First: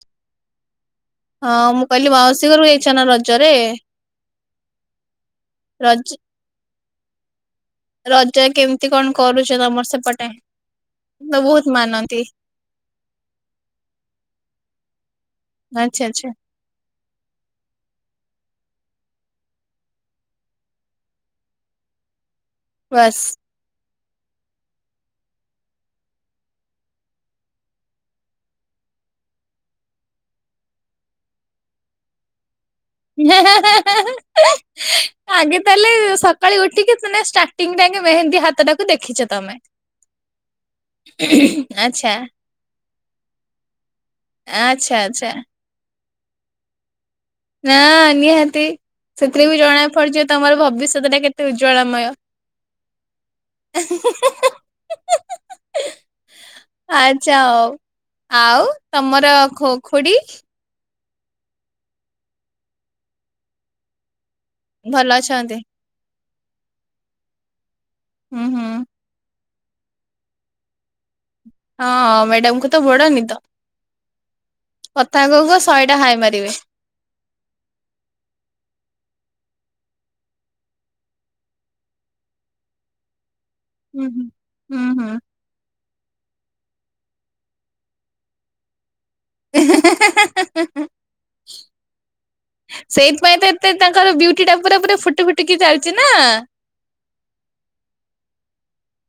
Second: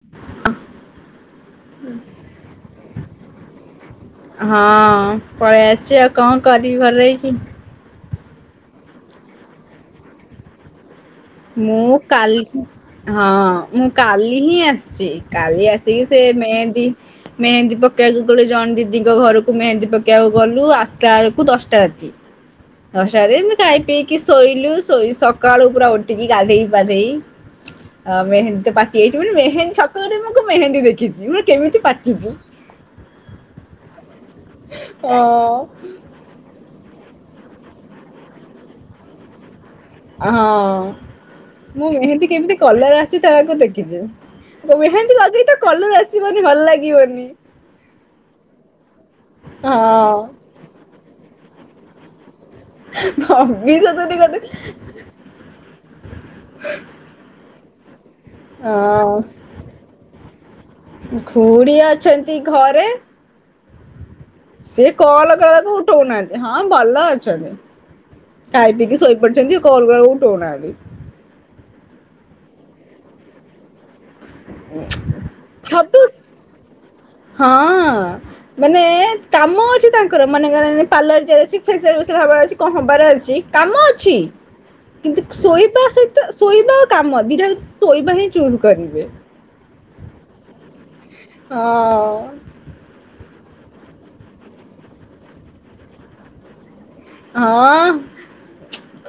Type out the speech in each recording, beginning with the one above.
[unintelligible] ହଁ ମୁଁ କହିଲି ମାଉସୀ ଘରକୁ ଯାଇଛ ନା ରଜରେ? [inaudible] ହଁ ପଳେଇ ଆସିଛି ଆଉ ରଜ କଣ କର କରରେ କି। ରଜ କେମିତି କଣ କରୁଛ ତମର ସେପଟେ। ତ ବହୁତ ମୁଁ ମାନନ୍ତି କାଲି ହଁ ମୁଁ କାଲି ହିଁ ଆସିଛି କାଲି ଆଚ୍ଛା ଆସିକି ସେ ଆଚ୍ଛା ମେହେନ୍ଦୀ ମେହେନ୍ଦୀ ପକେଇବାକୁ ଗୋଟେ ଜଣେ ଦିଦିଙ୍କ ଘରକୁ ମେହେନ୍ଦୀ ପକେଇବାକୁ ଗଲୁ ଆସଟା ବେଳକୁ ଦଶଟା ରାତି। ବାସ୍। ହଷରେ କାଇ ପି କିି ଶୋଇଲୁ ଶୋଇ ସକାଳୁ ପୁରା ଉଠ ଟିକି ଗାଧେଇ ପାଧେଇ ଆଉ ମେହେନ୍ଦୀ ତ ପାଚି ଯାଇଛି ପୁଣି ମେହେନ୍ଦୀ ସକାଳୁ ଉଠି ମୁଁ ମେହେନ୍ଦୀ ଦେଖିଛି ମୁ କେମିତି ପାଚୁଛି। ହେ ହେ ହେ ହେ ହେ ଅ ଆଗେ ତାହେଲେ ସକାଳେ ଉଠିକି ଷ୍ଟାର୍ଟିଂ ଯାକେ ମେହେନ୍ଦୀ ହାତ ଟାକୁ ଦେଖିଛ ତମେ। ହଁ ମୁଁ ଆଚ୍ଛା ମେହେନ୍ଦୀ କେମିତି କଲର ଆସିଛି ତା ଆକୁ ଦେଖିଛି ଆଚ୍ଛା ମେହେନ୍ଦୀ ଆଚ୍ଛା ଲଗେଇି ତା କଲର ଆସିଛି ନ [inaudible] ଭଲ ଲାଗିବନି ନା ନିହାତି ସେଥିରେ ବି ଜଣା ହଁ ପଡୁଛି ତମର ଭବିଷ୍ୟତ ଟା କେତେ ଉଜ୍ଜ୍ୱଳାମୟ। ଅ ବିିସତ ଦ କଧୁ ଆଚ୍ଛା ହଉ [unintelligible] ଆଉ ତମର ଖୋ ଖୁଡି। ଘୁଡ଼ି ଅଛନ୍ତି ଘରେ। ସିଏ ଭଲ କଲ କଲା ଅଛନ୍ତି? ଵେଲେ ତ ଉଠଉନାହାନ୍ତି। ହଁ ଭଲ ଅଛନ୍ତି। ହୁଁ ହୁଁ। ଖାଇ ପିକି ଶୋଇପଡିଛନ୍ତି ଆଉ। କଲ ଆଉ ଉଠଉ ନାହାନ୍ତି। ହଁ ମ୍ୟାଡାାମଙ୍କୁ ତ ବଡ ନିଦ। କଥା କହୁ କହୁ ସବୁ ଶହେଟା ହାଇ ମାରିବେ। ହଁ ମାନେ କାମ ଅଛି ତାଙ୍କର ମାନେ ଙ୍କର ପାର୍ଲାର ଚାଲିଛି ଫେସିଆଲ୍ ଫେସିଆଲ୍ ହବାର ଅଛି କଣ ହବାର ଅଛି କାମ ହୁଁ ଅଛି ହୁଁ। ହୁଁ ହୁଁ। କିନ୍ତୁ ଶୋଇବା ସହିତ ଶୋଇବା କାମ ଦିଟା ଶୋଇବା ହିଁ ଚୁଜ କରିବେ। ହେ ହେ ହେ ହେ ହେ ହେ ହଁ ମ ତାଙ୍କର ବିୟୁଟି ଟା ପୁରା ପୁରା ଫୁଟି ଫୁଟିକି ଚାଲିଛି ନା--ଆ ହଁ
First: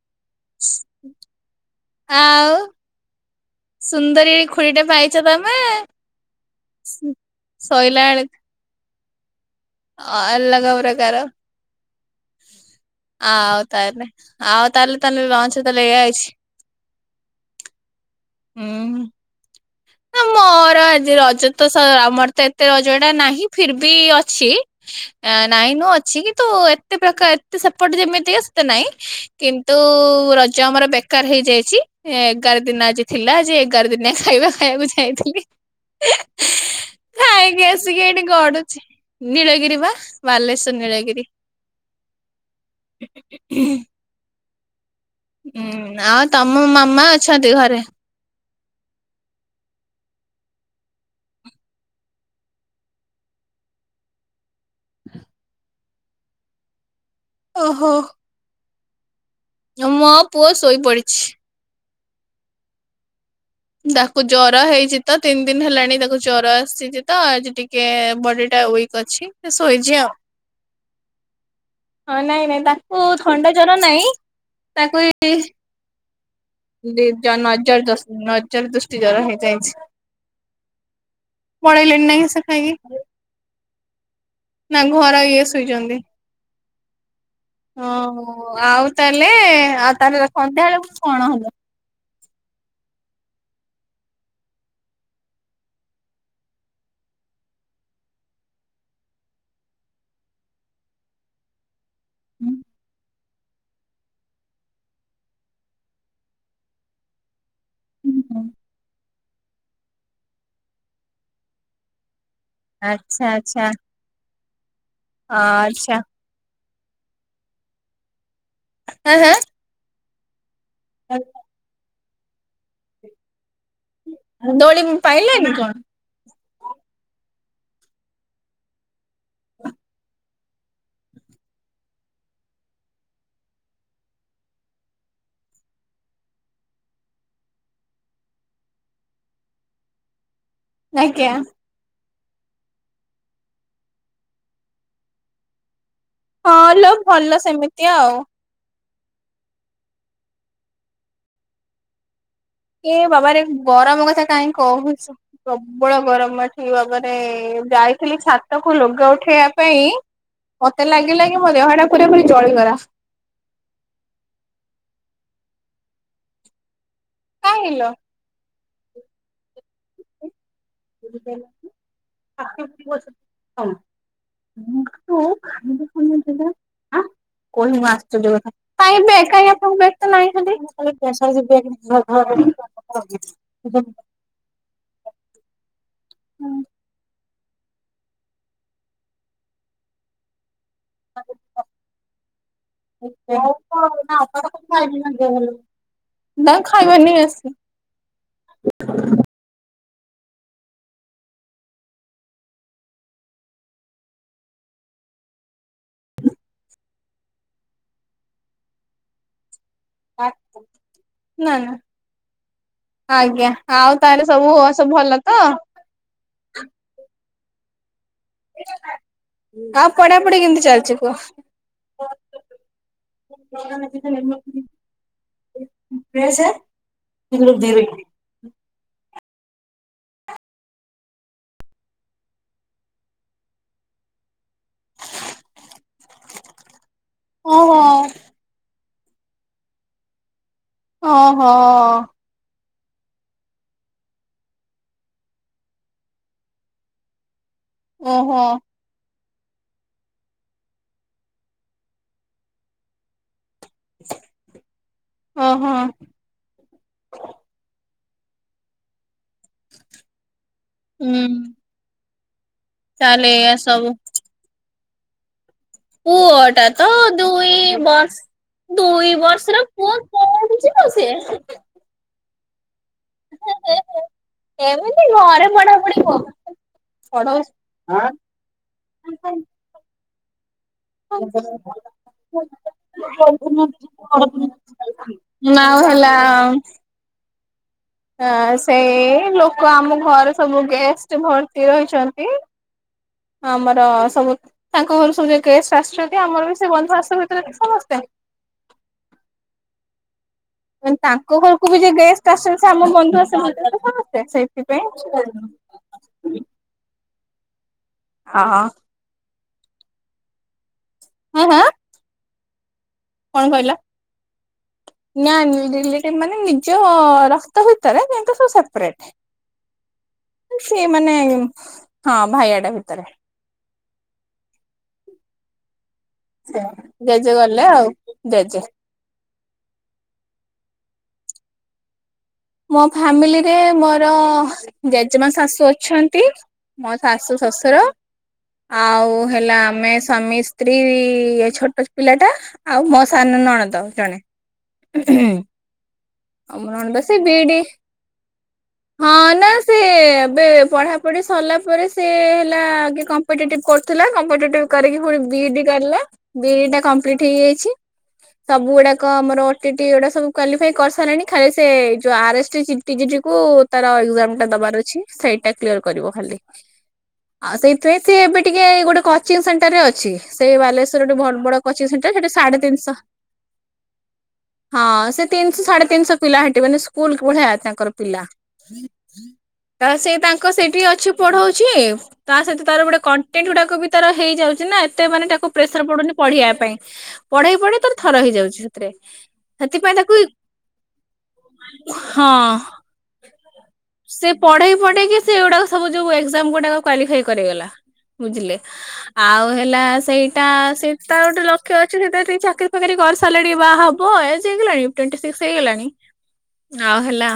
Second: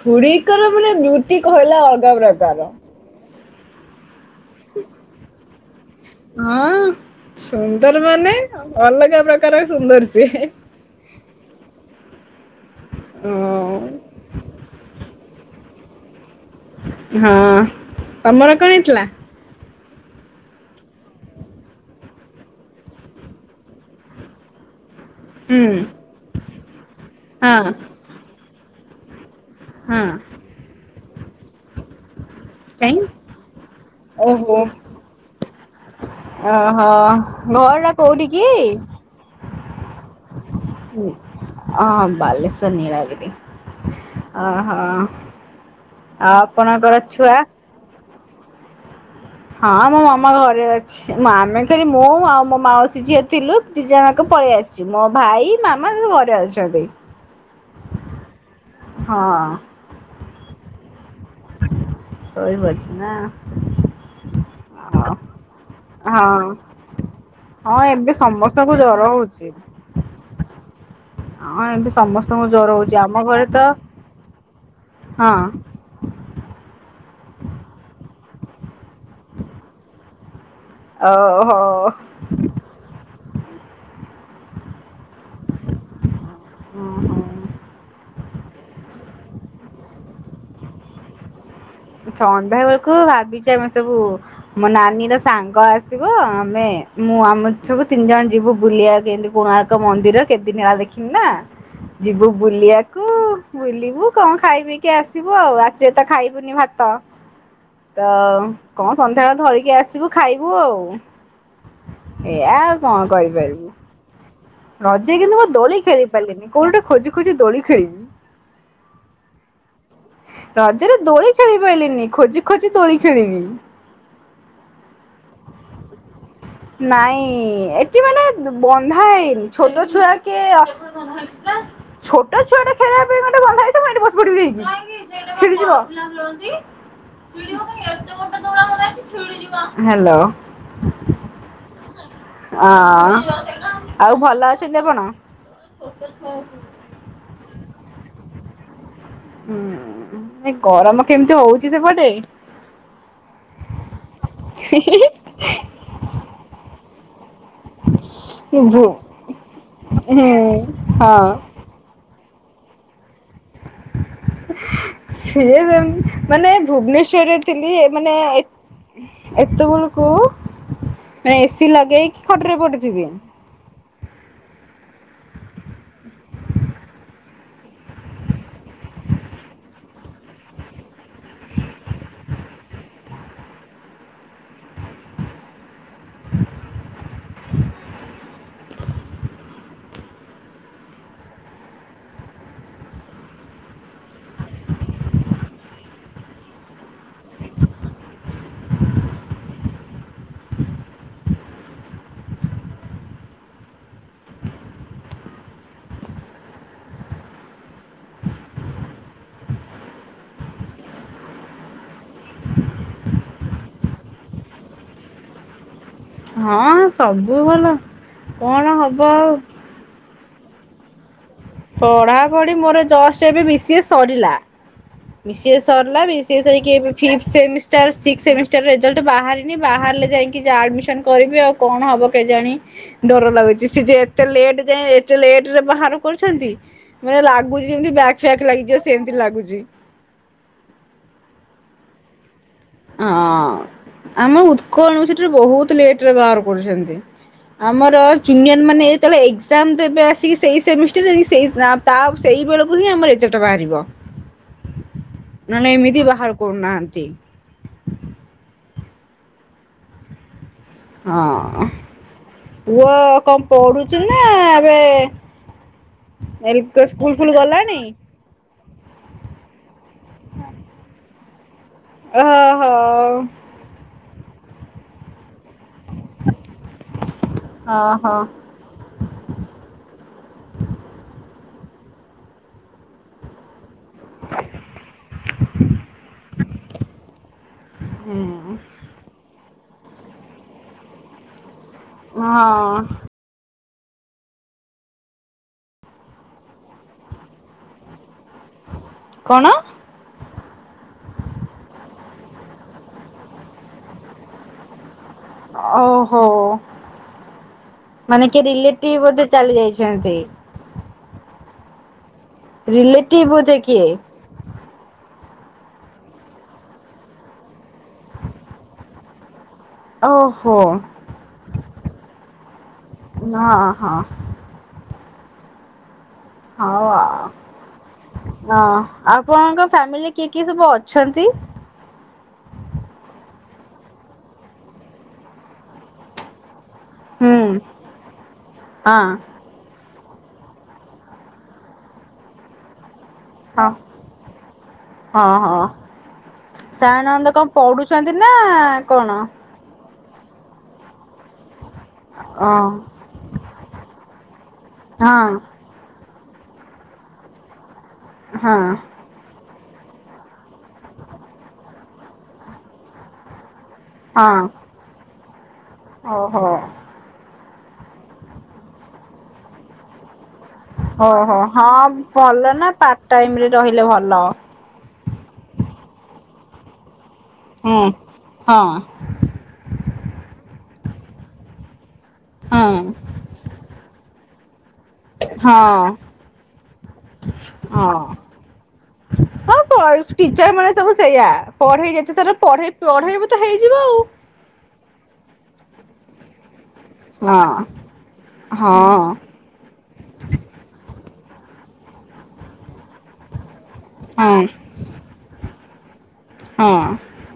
ଖୁଡିଙ୍କର ମାନେ ବ୍ୟୁଟି କହିଲା ଅଲଗା ପ୍ରକାର। ସୁନ୍ଦର ଖ ଖୁଡିଟେ ପାଇଛ ତମେ ହଁ ସୁନ୍ଦର ଶୋଇଲା ମାନେ ବେଳକୁ ଅଲଗା ପ୍ରକାର ସୁନ୍ଦର ଅ ସିଏ। ଅଲଗ ପ୍ରକାର ଆ ହଁ ଆଉତାହେଲେ ଆଉ ତାହେଲେ ତାହେନେ ଲଞ୍ଚ [unintelligible] ହଁ ତମର କଣ ହେଇ ଥିଲା? ନା ମୋର ଆଜି ରଜ ତ ସ ଆମର ତ ଏତେ ରଜ ଟା ନାହିଁ ଫିର ବି ଅଛି ହୁଁ ନାଇଁ ନୁ ଅଛି କି ତୁ ଏତେ ପ୍ରକାର ହଁ ଏତେ ସେପଟ ଯେମିତିକା ତ ନାଇଁ କିନ୍ତୁ ହଁ ରଜ ଆମର ବ୍ୟ ଦରକାର ହେଇଯାଇଛି ଏ ଏଗାର ଦିନ କାଇଁ? ଆଜି ଥିଲା ଯେ ଏଗାର ଦିନିଆ ଖାଇବା। ଓହୋ ମୁ ଯାଇଥିଲି ଓହୋ ଖାଇକି ଘର ଟା କୋଉଠି କି? ଗିରି ବା ବାଲେଶ୍ଵର ହୁଁ ନୀଳଗିରି। ଆଁ ବାଲେଶ୍ୱର ନୀଳଗିରି ଓହୋ ହୁଁ ନା ତମ ଆପଣଙ୍କର ମାମା ଛୁଆ? ଅଛନ୍ତି ଘରେ ହଁ ମୋ ମାମା ଘରେ ଅଛି ଆମେ ଖଲି ମୁଁ ଆଉ ମୋ ମାଉସୀ ଝିଅ ଥିଲୁ ଦି ଜଣକ ପଳେଇ ଆସିଛୁ ମୋ ଭାଇ ମାମା ଘରେ ଅଛନ୍ତି ଓହୋ ମୋ ହଁ ପୁଅ ଶୋଇ ପଡ଼ିଛି ଶୋଇ ପଡିଛି ନା ତାକୁ ଜର ହେଇଛି ଆଉ ତ ତିନି ଦିନ ହେଲାଣି ତାକୁ ହଁ ଜର ଆସିଛି ତ ଆଜି ହଁ ଟିକେ ଏବେ ବଡି ଟା ସମସ୍ତଙ୍କୁ ଜର ୱିକ ହଉଛି ଅଛି ଶୋଇଛି ଆଉ ହଁ ଏବେ ହଁ ସମସ୍ତଙ୍କୁ ନାଇଁ ନାଇଁ ଜର ହଉଛି ତାକୁ ଆମ ଘରେ ଥଣ୍ଡା ତ ଜର ନାଇଁ ତାକୁ ହଁ ଏଇ ନଜର ନଜର ଦୃଷ୍ଟି ଜର ହେଇଯାଇଛି ପଳେଇଲେ ଓହୋ ନା ସେ ଖାଇକି ନାଁ ଘର ଏଇ ଶୁଇଛନ୍ତି ଅହ ଆଉ ତାହେଲେ ଆଉ ତାହେଲେ ସନ୍ଧ୍ୟା ବେଳକୁ କଣ ହବ ସନ୍ଧ୍ୟାବେଳକୁ ଭାବିଛି ଆମେ ସବୁ ମୋ ନାନୀ ର ସାଙ୍ଗ ଆସିବ ଆମେ ମୁଁ ଆମ ସବୁ ତିନି ଜଣ ଯିବୁ ବୁଲିବାକୁ ଏମିତି କୋଣାର୍କ ମନ୍ଦିର କେତେଦିନ ହେଲା ଦେଖିନି ନା ଯିବୁ ବୁଲିବାକୁ ବୁଲିବୁ କଣ ଖାଇ ପିଇ କିି ଆସିବୁ ଆଉ ଆଜି ତ ଖାଇବୁନି ଭାତ ତ ତ କଣ ସନ୍ଧ୍ୟାବେଳେ ଧରିକି ଆସିବୁ ଖାଇବୁ ଆଉ ଏୟା ଆଉ କଣ ଆଚ୍ଛା ଆଚ୍ଛା କରିପାରିବି ରଜରେ କିନ୍ତୁ ମୁଁ ଦୋଳି ଆଚ୍ଛା ଖେଳି ପାରିବିନି କୋଉଟେ ଖୋଜି ଖୋଜି ଦୋଳି ଖେଳିବି ହଁ ହ ରଜରେ ଦୋଳି ଖେଳି ପାରିଲିନି ଖୋଜି ଖୋଜି ଦୋଳି ଖେଳିନି ଦୋଳି ପାଇଲେନି କଣ ନାଇଁ ଏଠି ମାନେ ବନ୍ଧା ହେଇନି ଛୋଟ ଛୁଆ କେ ଛୋଟ ଛୁଆଟା ଖେଳିବା ପାଇଁ ଗୋଟେ ବନ୍ଧା ହେଇଥିବ ଏଠି ବସି ପଡିବି ଯାଇକି ସେଠି ଶୁଣ ହେଲୋ ଆଜ୍ଞା ହଁ ଆଉ ଭଲ ଅଛନ୍ତି ଆପଣ। ହଁ ଲୋ ଭଲ ସେମିତି। ତି ଆଉ। ହୁଁ ଗରମ କେମିତି ହଉଛି ସେପଟେ। ଏ ବାବାରେ ଗରମ କଥା କାହିଁ କହୁଛ। ପ୍ରବଳ ଗରମ ଏଠି ବାବାରେ ଯାଇଥିଲି ଭୁ ଛାତକୁ ହୁଁ ଲୁଗା ଉଠେଇବା ପାଇଁ ମତେ ଲାଗିଲା ହଁ କି ମୋ ଦେହ ଟା ପୁରା ପୁରି ଚଳିଗଲା। ସେଏ ଯେ ମାନେ ଭୁବନେଶ୍ୱର ରେ କାଇଁ ଥିଲି ଲୋ। ମାନେ ଏତେବେଳ କୁ ଏସି ଲଗେଇକି ଆଁ ଖଟରେ ପଡିଯିବି। [unintelligible] ହୁଁ। ନା ଖାଇବ ନେଇି ଆସି ନା ନା ଆଜ୍ଞା ଆଉ ତାହଲେ ସବୁ ହଆ ସବୁ ଭଲ ତ। ହଁ ସବୁ ବୁ ଭଲ। କଣ ହବ ଆଉ ଆ ପଢା ପଢି କେମତି ଚାଲଛି କୁହ। ପଢାପଢି ମୋର ଜଷ୍ଟ ଏବେ ବି ସିଏ ସରିଲା। ବିି ସି ଏ ସରିଲା ବି ସି ଏ ସରିକି ଏବେ fix semester six semester result ବାହା ବାହାରିଲେ ଯାଇକି ଯା ଆଡମିସନ କରିବି ଆଉ। କଣ ହବ କେଜାଣି ଡର ଲାଗୁଛି। ସେ ଯେ ଏତେ ଲେଟେ ଯାଏଁ ଏତେ ଲେଟରେ ବାହାର କର ଛନ୍ତି। ମାନେ ଲାଗୁଛି ଓହୋ ଯେମିତି ବ୍ୟାକ୍ ଫ୍ୟାକ୍ ଲାଗିଯିବ। ସେମିତି ଲାଗୁଛି। ଓ ହୋ। ହଁ ଆମେ ଉତ୍କଳୟ ୟୁନିଭରସିଟି ରେ ବହୁତ ଲେଟରେ ବାହାର କରୁଛନ୍ତି। ଆମର ଓହୋ ଜୁନିୟର ମାନେ ଯେତେବେଳେ ତାମେ ତ ଏବେ ଆସିକି ସେଇ ସେମିଷ୍ଟାର ଯକି ସେଇ ତା ସେଇ ବେଳକୁ ହିଁ ଆମ ଏ ବାହାରିବ ନହେଲେ ଓହୋ ଏମିତି ବାହାର କରୁନାହାଁନ୍ତି। ହୁଁ ହଁ। ପୁଅ ତାହେଲେ କଣ ଏଇଆ ପଢୁଛୁ ନା ଏବେ [inaudible] ପୁଅ ଟା ତ ସ୍କୁଲ ଫୁଲ ଦୁଇ ଗଲାଣି? ବସ ଦୁଇ ବର୍ଷର ପୁଅ କଠୁଛିିବ ସିଏ। ଓହୋ। ଏମିତି ଘରେ ପଢାପୁଢି କରୁ ଓହୋ ପଢୋଉଚୁ। [inaudible] ଆ ଆଉ ହେଲା ହ ସେ ଲୋକ କ ଆମ ଘର ସବୁ ଗେଷ୍ଟ ଭ ରହିଛନ୍ତି ହଁ ହଁ ମର ତ ସବୁ ତାଙ୍କ ଘରୁ ସବୁଯାକ ଗେଷ୍ଟ ଆସିଚନ୍ତି। ଆମର ବି ସେ ବନ୍ଧୁବାଥବ ଭିତରେ ସବୁ ଆସିଚନ୍ତି। କଣ? ତାଙ୍କ ଘରକୁ ବି ଯ ଗେଷ୍ଟ ଆସିଚନ୍ତି, ସେ ଆମ ଘରକୁ ସମସ୍ତେ। ସେଇଥିପାଇଁ ଓହୋ। ମାନେ କିଏ ହଁ ରିଲେଟିଭ ଗୋଟେ ଚାଲି ଯାଇଚନ୍ତି। ହଁ ହଁ। ରିଲେଟିଭ କଣ ବୋଧେ କହିଲ? କିଏ? ନା ରିଲେଟିଭ ମାନେ ନିଜ ରକ୍ତ ଭିତର କିନ୍ତୁ ସେ ସେପରେଟ୍। ଓହୋ ସେ ମାନେ ହଁ ଭାଇଆ ଟା ଭିତରେ। ହଁ ହଁ ହଉ ଆଉ। ଜେଜେ ଗଲେ ଆଉ ଅ ଜେଜେ ଆପଣଙ୍କ ଫ୍ୟାମିଲି କିଏ କିଏ ସବୁ ଅଛନ୍ତି? ମୋ ଫାମିଲିରେ ମୋର ଜେଜେମା ଶାଶୁ ଅଛନ୍ତି। ମୋ ଶାଶୁ ହୁଁ ଶଶୁର ହଁ ଆଉ ହେଲା ଆମେ ସ୍ୱାମୀ ସ୍ତ୍ରୀ ଛୋଟ ପିଲା ଟା ଆଉ ମ ସାନ ହଁ ନଣଦ ଜଣେ। ହୁଁ ଆମର ଳନ୍ଦ କଣ ପଡୁଛନ୍ତି ନା କଣ? ହଁ ନା ସେ ଏବେ ପଢାପଢି ସରିଲା। ତପରେ ସେ ଓ ହେଲା କମ୍ପିଟିଟିଭି କରୁଥିଲା। କମ୍ପିଟିଟିଭି କରିକି ଫୁଣି ହଁ ବି ଇ ଡି କରିଲା। ବି ଇ ଟା କମ୍ପ୍ଲିଟ୍ ହେଇଯାଇଛି। ହଁ ସବୁ ହଁ। ଗୁଡାକ ଆମର ସେ ଟିକ ଏଟା ସବୁ କ୍ୱାଲିଫାଇ କରିସାରିଲେଣି ଖାଲି ସେ ଯଉ ଆର ଏସ୍ ଚି [unintelligible] କୁ ତାର ଏକ୍ଜାମ ଟା ଦବାର ଅଛି। ସେଇଠ୍ ଟା କ୍ଲିୟର କରିବ ଖାଲି। ଓହୋ ଆଉ ସେଇଥିପାଇଁ ସ ଏବେ ଟିକେ ଗୋଟେ କୋଚିଂ ସେଣ୍ଟର ରେ ଅଛି। ସେ ବାଲେଶ୍ଵରେ ଟେ ଭ ଓହୋ ବଡ ହଁ କଚିଂ ସେଣ୍ଟର ସେଠି ଭଲ ସାଢେ ନା ତିନିଶହ ପାର୍ଟ ଟାଇମ ରେ ରହିଲେ ଭଲ। ହଁ ସେଠୀ ସାଢେ ତିନିଶହ ପିଲା ହେ ଏମାନେ ସ୍କୁଲ ଭଳିଆ ହୁଁ ତାଙ୍କର ପିଲା। ହଁ କାରଣ ସେ ତାଙ୍କ ସେଇଠି ଅଛି ପଢଉଚି। ତା ହଁ ସହିତ ତାର ଗୋଟେ କନ୍ ଟେଣ୍ଟ ଗୁଡାକ ବି ତାର ହେଇଯାଉଚି ନା ଏ ଏତେ ମାନେ ତାକୁ ହଁ ପ୍ରେସର ପଡୁନି ପଢେଇବା ପାଇଁ। ପଢେଇ ପଢେଇ ତାର ହଁ। ଥର ହେଇଯାଉଚି ସେଥିରେ। ହଁ ସେଥିପାଇଁ ତାକୁ ଟିଚର ମାନେ ସବୁ ସେଇଆ ପଢେଇ ଯେତେ ହଁ ଥର ପଢେଇ ପଢେଇବୁ ତ ହେଇଯିବ ଆଉ। ଗୁଡାକ ସବୁ ଯୋଉ ଏକ୍ଜାମ୍ ଗୁଡା କ୍ୱଲିଫାଇ ଆଉ। କରିଗଲା ବୁଝିଲେ ହଁ ହଁ। ଆଉ ହେଲା ସେଇଟା ସେ ତାର ଗୋଟେ ଲକ୍ଷ୍ୟ ଅଛି ସେଥିରେ ଟିକେ ଚାକିରି ଫାକିରି କରି ସାରିଲେ ବାହା ହବ ହଁ ଏଜ୍ ହେଇଗଲାଣି ଟ୍ୱଣ୍ଟି ସିକ୍ସ୍ ହେଇଗଲାଣି। ହଁ [unintelligible] ଆଉ ହେଲା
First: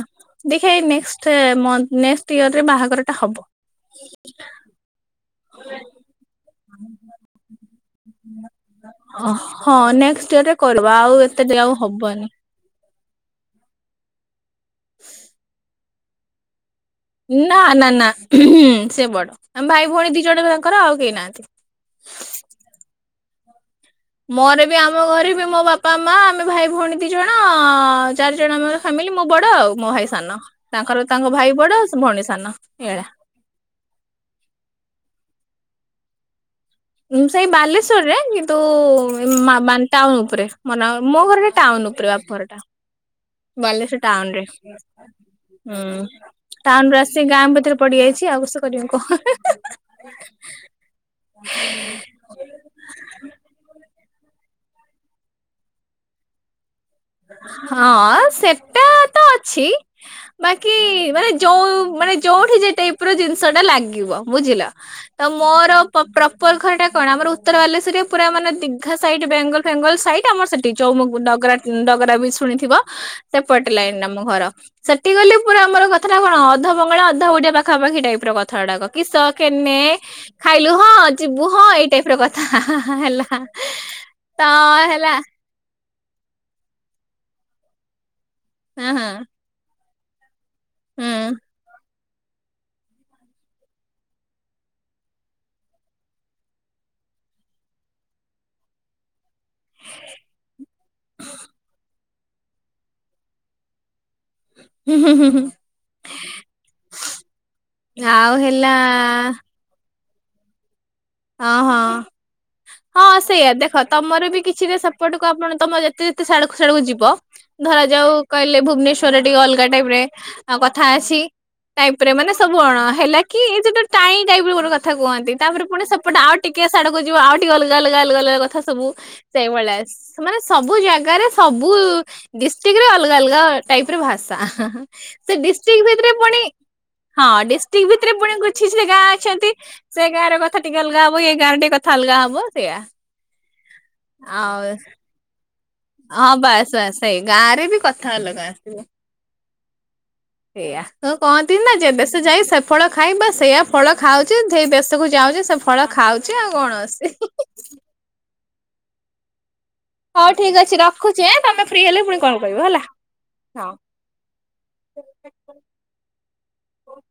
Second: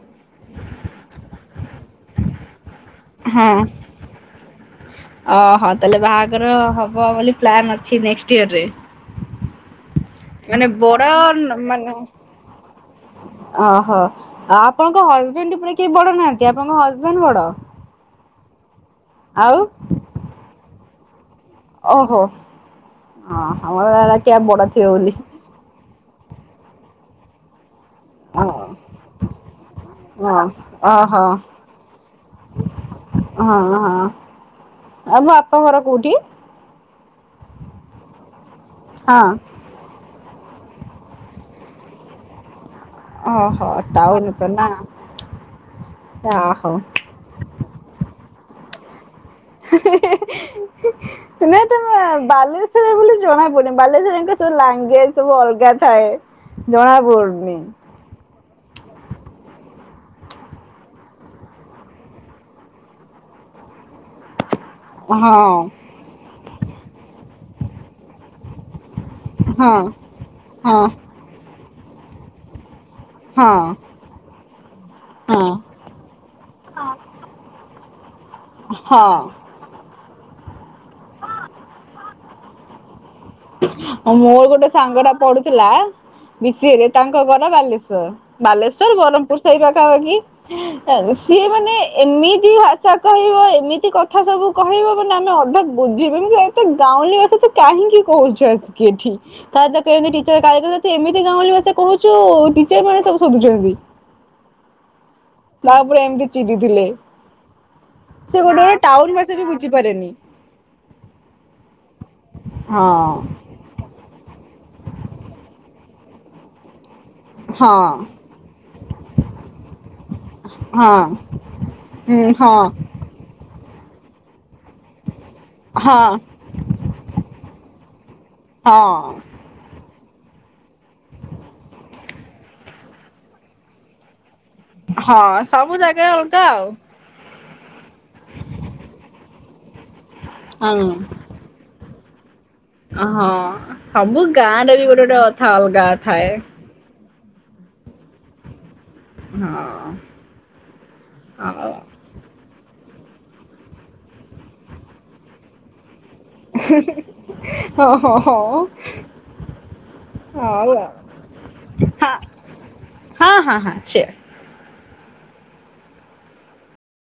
ଦେ ଏଇ ନେଷ୍ଟ୍ ମନ୍ଥ ନେଷ୍ଟ୍ ଇୟର ରେ ବାହା ଘର ଟା ହବ। ଓ ହୋ ତାହେଲେ ବାହାଘର ହଁ ହବ ବୋଲି ପ୍ଲାନ୍ ଅଛି। ନେକ୍ସଟ ଇୟରରେ ଓ ହଁ। ନେକ ନେକ୍ସଟ୍ ଆୟର ରେ ମାନେ କରିବ ବଡ ଆଉ ଏତେ ଡେରି ଆଉ ହବନି। ଓ ହୋ। ଆ ଆପଣଙ୍କ ହଜବେଣ୍ଡ୍ ପୁରା କେହି ବଡନାହାନ୍ତି ଆପଣଙ୍କ ହଜ ନା ନା ନା। ହଁ। ସେ ବଡ ଆଉ ଆମେ ଭାଇ ଭଉଣୀ ଦି ଜଣ ତାଙ୍କର ଆଉ। ଦେଇନାହାନ୍ତି। ଓହୋ ହଁ। ମୋର ବି ଆମ ଘରେ ବି ମୋ ବାପା ମା ତମେ ଭାଇ ଭଉଣୀ ଦି ଜଣ ଚାରି ଜଣ ଓହୋ ଆମର ଫ୍ୟାମିଲି ମୁଁ ବଡ ଆଉ ମୋ ଭାଇ ସାନ ତାଙ୍କର ଓହୋ ତାଙ୍କ ଭାଇ ବଡ ଆଉ ଭଉଣୀ ସାନ ଏଇ ଭଳିଆ ହଁ ତମ ଘର କୋଉଠି? ସେଇ ବାଲେଶ୍ଵରରେ କିନ୍ତୁ ହଁ ମାନେ ଟାଉନ ଉପରେ ମନ ମୋ ଘର ଟେ ଟାଉନ ଉପରେ ବାପର ଟା ଓହୋ ବାଲେଶଵର ଟାଉନ ରେ ଉପରେ ନା ହଁ ଓହୋ ଟାଉନ ର ଆସିି ଗାଁ ଭିତରେ ପଡିଯାଇଛି ଆଉ କରିବା କହଣ ନାଇଁ ତମେ ସ ଲାଙ୍ଗୁଏଜ ସବୁ ଅଲଗା ଥାଏ ଜଣାପଡ଼ମ ଟା ତ ଅଛି ବାକି ମାନେ ଯୋଉ ମାନେ ଯୋଉଠି ଯେ ଟାଇପ ର ଜିନିଷ ଟା ଲାଗିବ ବୁଝିଲ। ହଁ ତ ମୋର ପ୍ରପଲ ଘର ଟା କଣ ଆମର ଉତ୍ତର ବାଲେଶ୍ଵରରେ ପୁରା ମାନେ ଦିଗଘ ସାଇଟ୍ ବେଙ୍ଗଲ ହଁ ଫେଙ୍ଗଲ ସାଇଟ ଆମର ସେଠି ହଁ ଚଉମୁଡଗରା ଡଗରା ବି ଶୁଣିଥିବ। ସେ ହଁ ପଟ ଲାଗନି ଆମ ଘର। ସେଠି ଗଲେ ହଁ ପୁରା ଆମର କଥାଟା କଣ ଅଧ ବଙ୍ଗଳା ଅଧ ଓଡିଆ ପାଖାପାଖି ଟାଇପ କଥା ଗୁଡାକ କିସ ହଁ। କେନେ ଖାଇଲୁ ହଁ ଯିବୁ ହଁ ଏଇ ଟାଇପ ର କଥା ହେଲା। ତ ମୋର ଗୋଟେ ସାଙ୍ଗ ହେଲା ଟା ପଡୁଥିଲା ବି ସି ଏ ରେ ତାଙ୍କ ଘର ବାଲେଶ୍ଵର ହଁ ବାଲେଶ୍ୱର ହଁ। ବ୍ରହମପୁର ସହି [inaudible] ହୁଁ ସିଏ ମାନେ ଏମିତି ଭାଷା କହିବ ଏମିତି କଥା ସବୁ କହିବ ମାନ ଆମେ ଅଧିକ ବୁଝିବୁ ଏତେ ଗାଉଁଲି ଭାଷା ତ କାହିଁକି କଉ ଜସ କେ ଏଠୀ କଥ କେଚର କାରଗର ଏମିତି ଗାଁଳିଲିସ କରୁଚୁ ଟିଚର ମାନେ ସବୁ ଶୋଧୁଛନ୍ତି। ତାପରେ ଏମିତି ଚିଡି ଥିଲେ ଆଉ ସେ ଗୋଟେ ହେଲା ଗୋଟେ ଟାଉନ ଭାଷା ବି ବୁଝିପାରେନି। ହଁ ହଁ। ହଁ ସେଇଆ ଦେଖ ତମର ବି କିଛିଟ ସେପଟକୁ ଆପଣ ତମ ଯେତେ ଯେତେଡୁ ସଆଡକୁ ଯିବ ଧର ହଁ ଯାଉ କହିଲେ ଭୁବନେଶ୍୍ୱରରେ ଟିକେ ଅଲଗା ଟାଇପ ରେ କଥା ହଁ ଅଛି ଟାଇପ ରେ ହଁ ମାନେ ସବୁ ହଁ ଅଣ ହେଲା କି ଏ ଯଟ କାଇଁ ଟାଇପ କଥା କୁହନ୍ତି ତାପରେ ପୁଣି ହଁ ସବ ପ ଆଉ ଟିକେ ସଡକୁ ଯିବ ଆଉ ଟିକ ଗ ଗ ଗ ଗ କଥା ସବୁ ହଁ। ସେଇ ଭଳିଆସ ସେମାନେ ସବୁ ଜାଗାରେ ସବୁ ଡିଷ୍ଟ୍ରିକ ରେ ଅଲଗା ଅଲଗା ଟାଇପ ର ଭାଷା। ସେ ହଁ ସବୁ ଡିଷ୍ଟ୍ରିକ୍ ଜାଗାରେ ଭିତରେ ପୁଣି ଅଲଗା ହଁ ଡି ଷ୍ଟିକ୍ ଭିତରେ ପୁଣି କିଛି ସେ ଗାଁ ଅଛନ୍ତି ସେ ଗାଁ ର କଥା ଟିକେ ଅଲଗା ହବ ଏ ଗାଁର ଟି ଅଲଗା ହବ। ସେଇଆ। ଅହଁ ସବୁ ଆଉ ଗାଁରେ ବି ଗୋଟେ ଗୋଟେ କଥା ଅଲଗା। ଥାଏ। ହଁ ବାସ୍ ବାସ୍ ସେଇ ଗାଁ ରେ ବି କଥା ଅଲଗା ଆସିବ। ହଁ ସେଇଆ ଯୋ ହଉ କହନ୍ତି ନା ଯେ ଦେଶେ ଯାଇ ସେ ଫଳ ଖାଇବା ସେଇୟା ଫଳ ଖାଉଛି ସେ ଦେଶକୁ ଯାଉଛି ସେ ଫଳ ଖାଉଛି ହଁ ହଁ ହଁ [inaudible] ହଉ ଠିକ ଅଛି ରଖୁଛି ଏଁ ତମେ ଫ୍ରି ହେଲେ ପୁଣି କଲ୍ କରିବ ହେଲା ହଁ।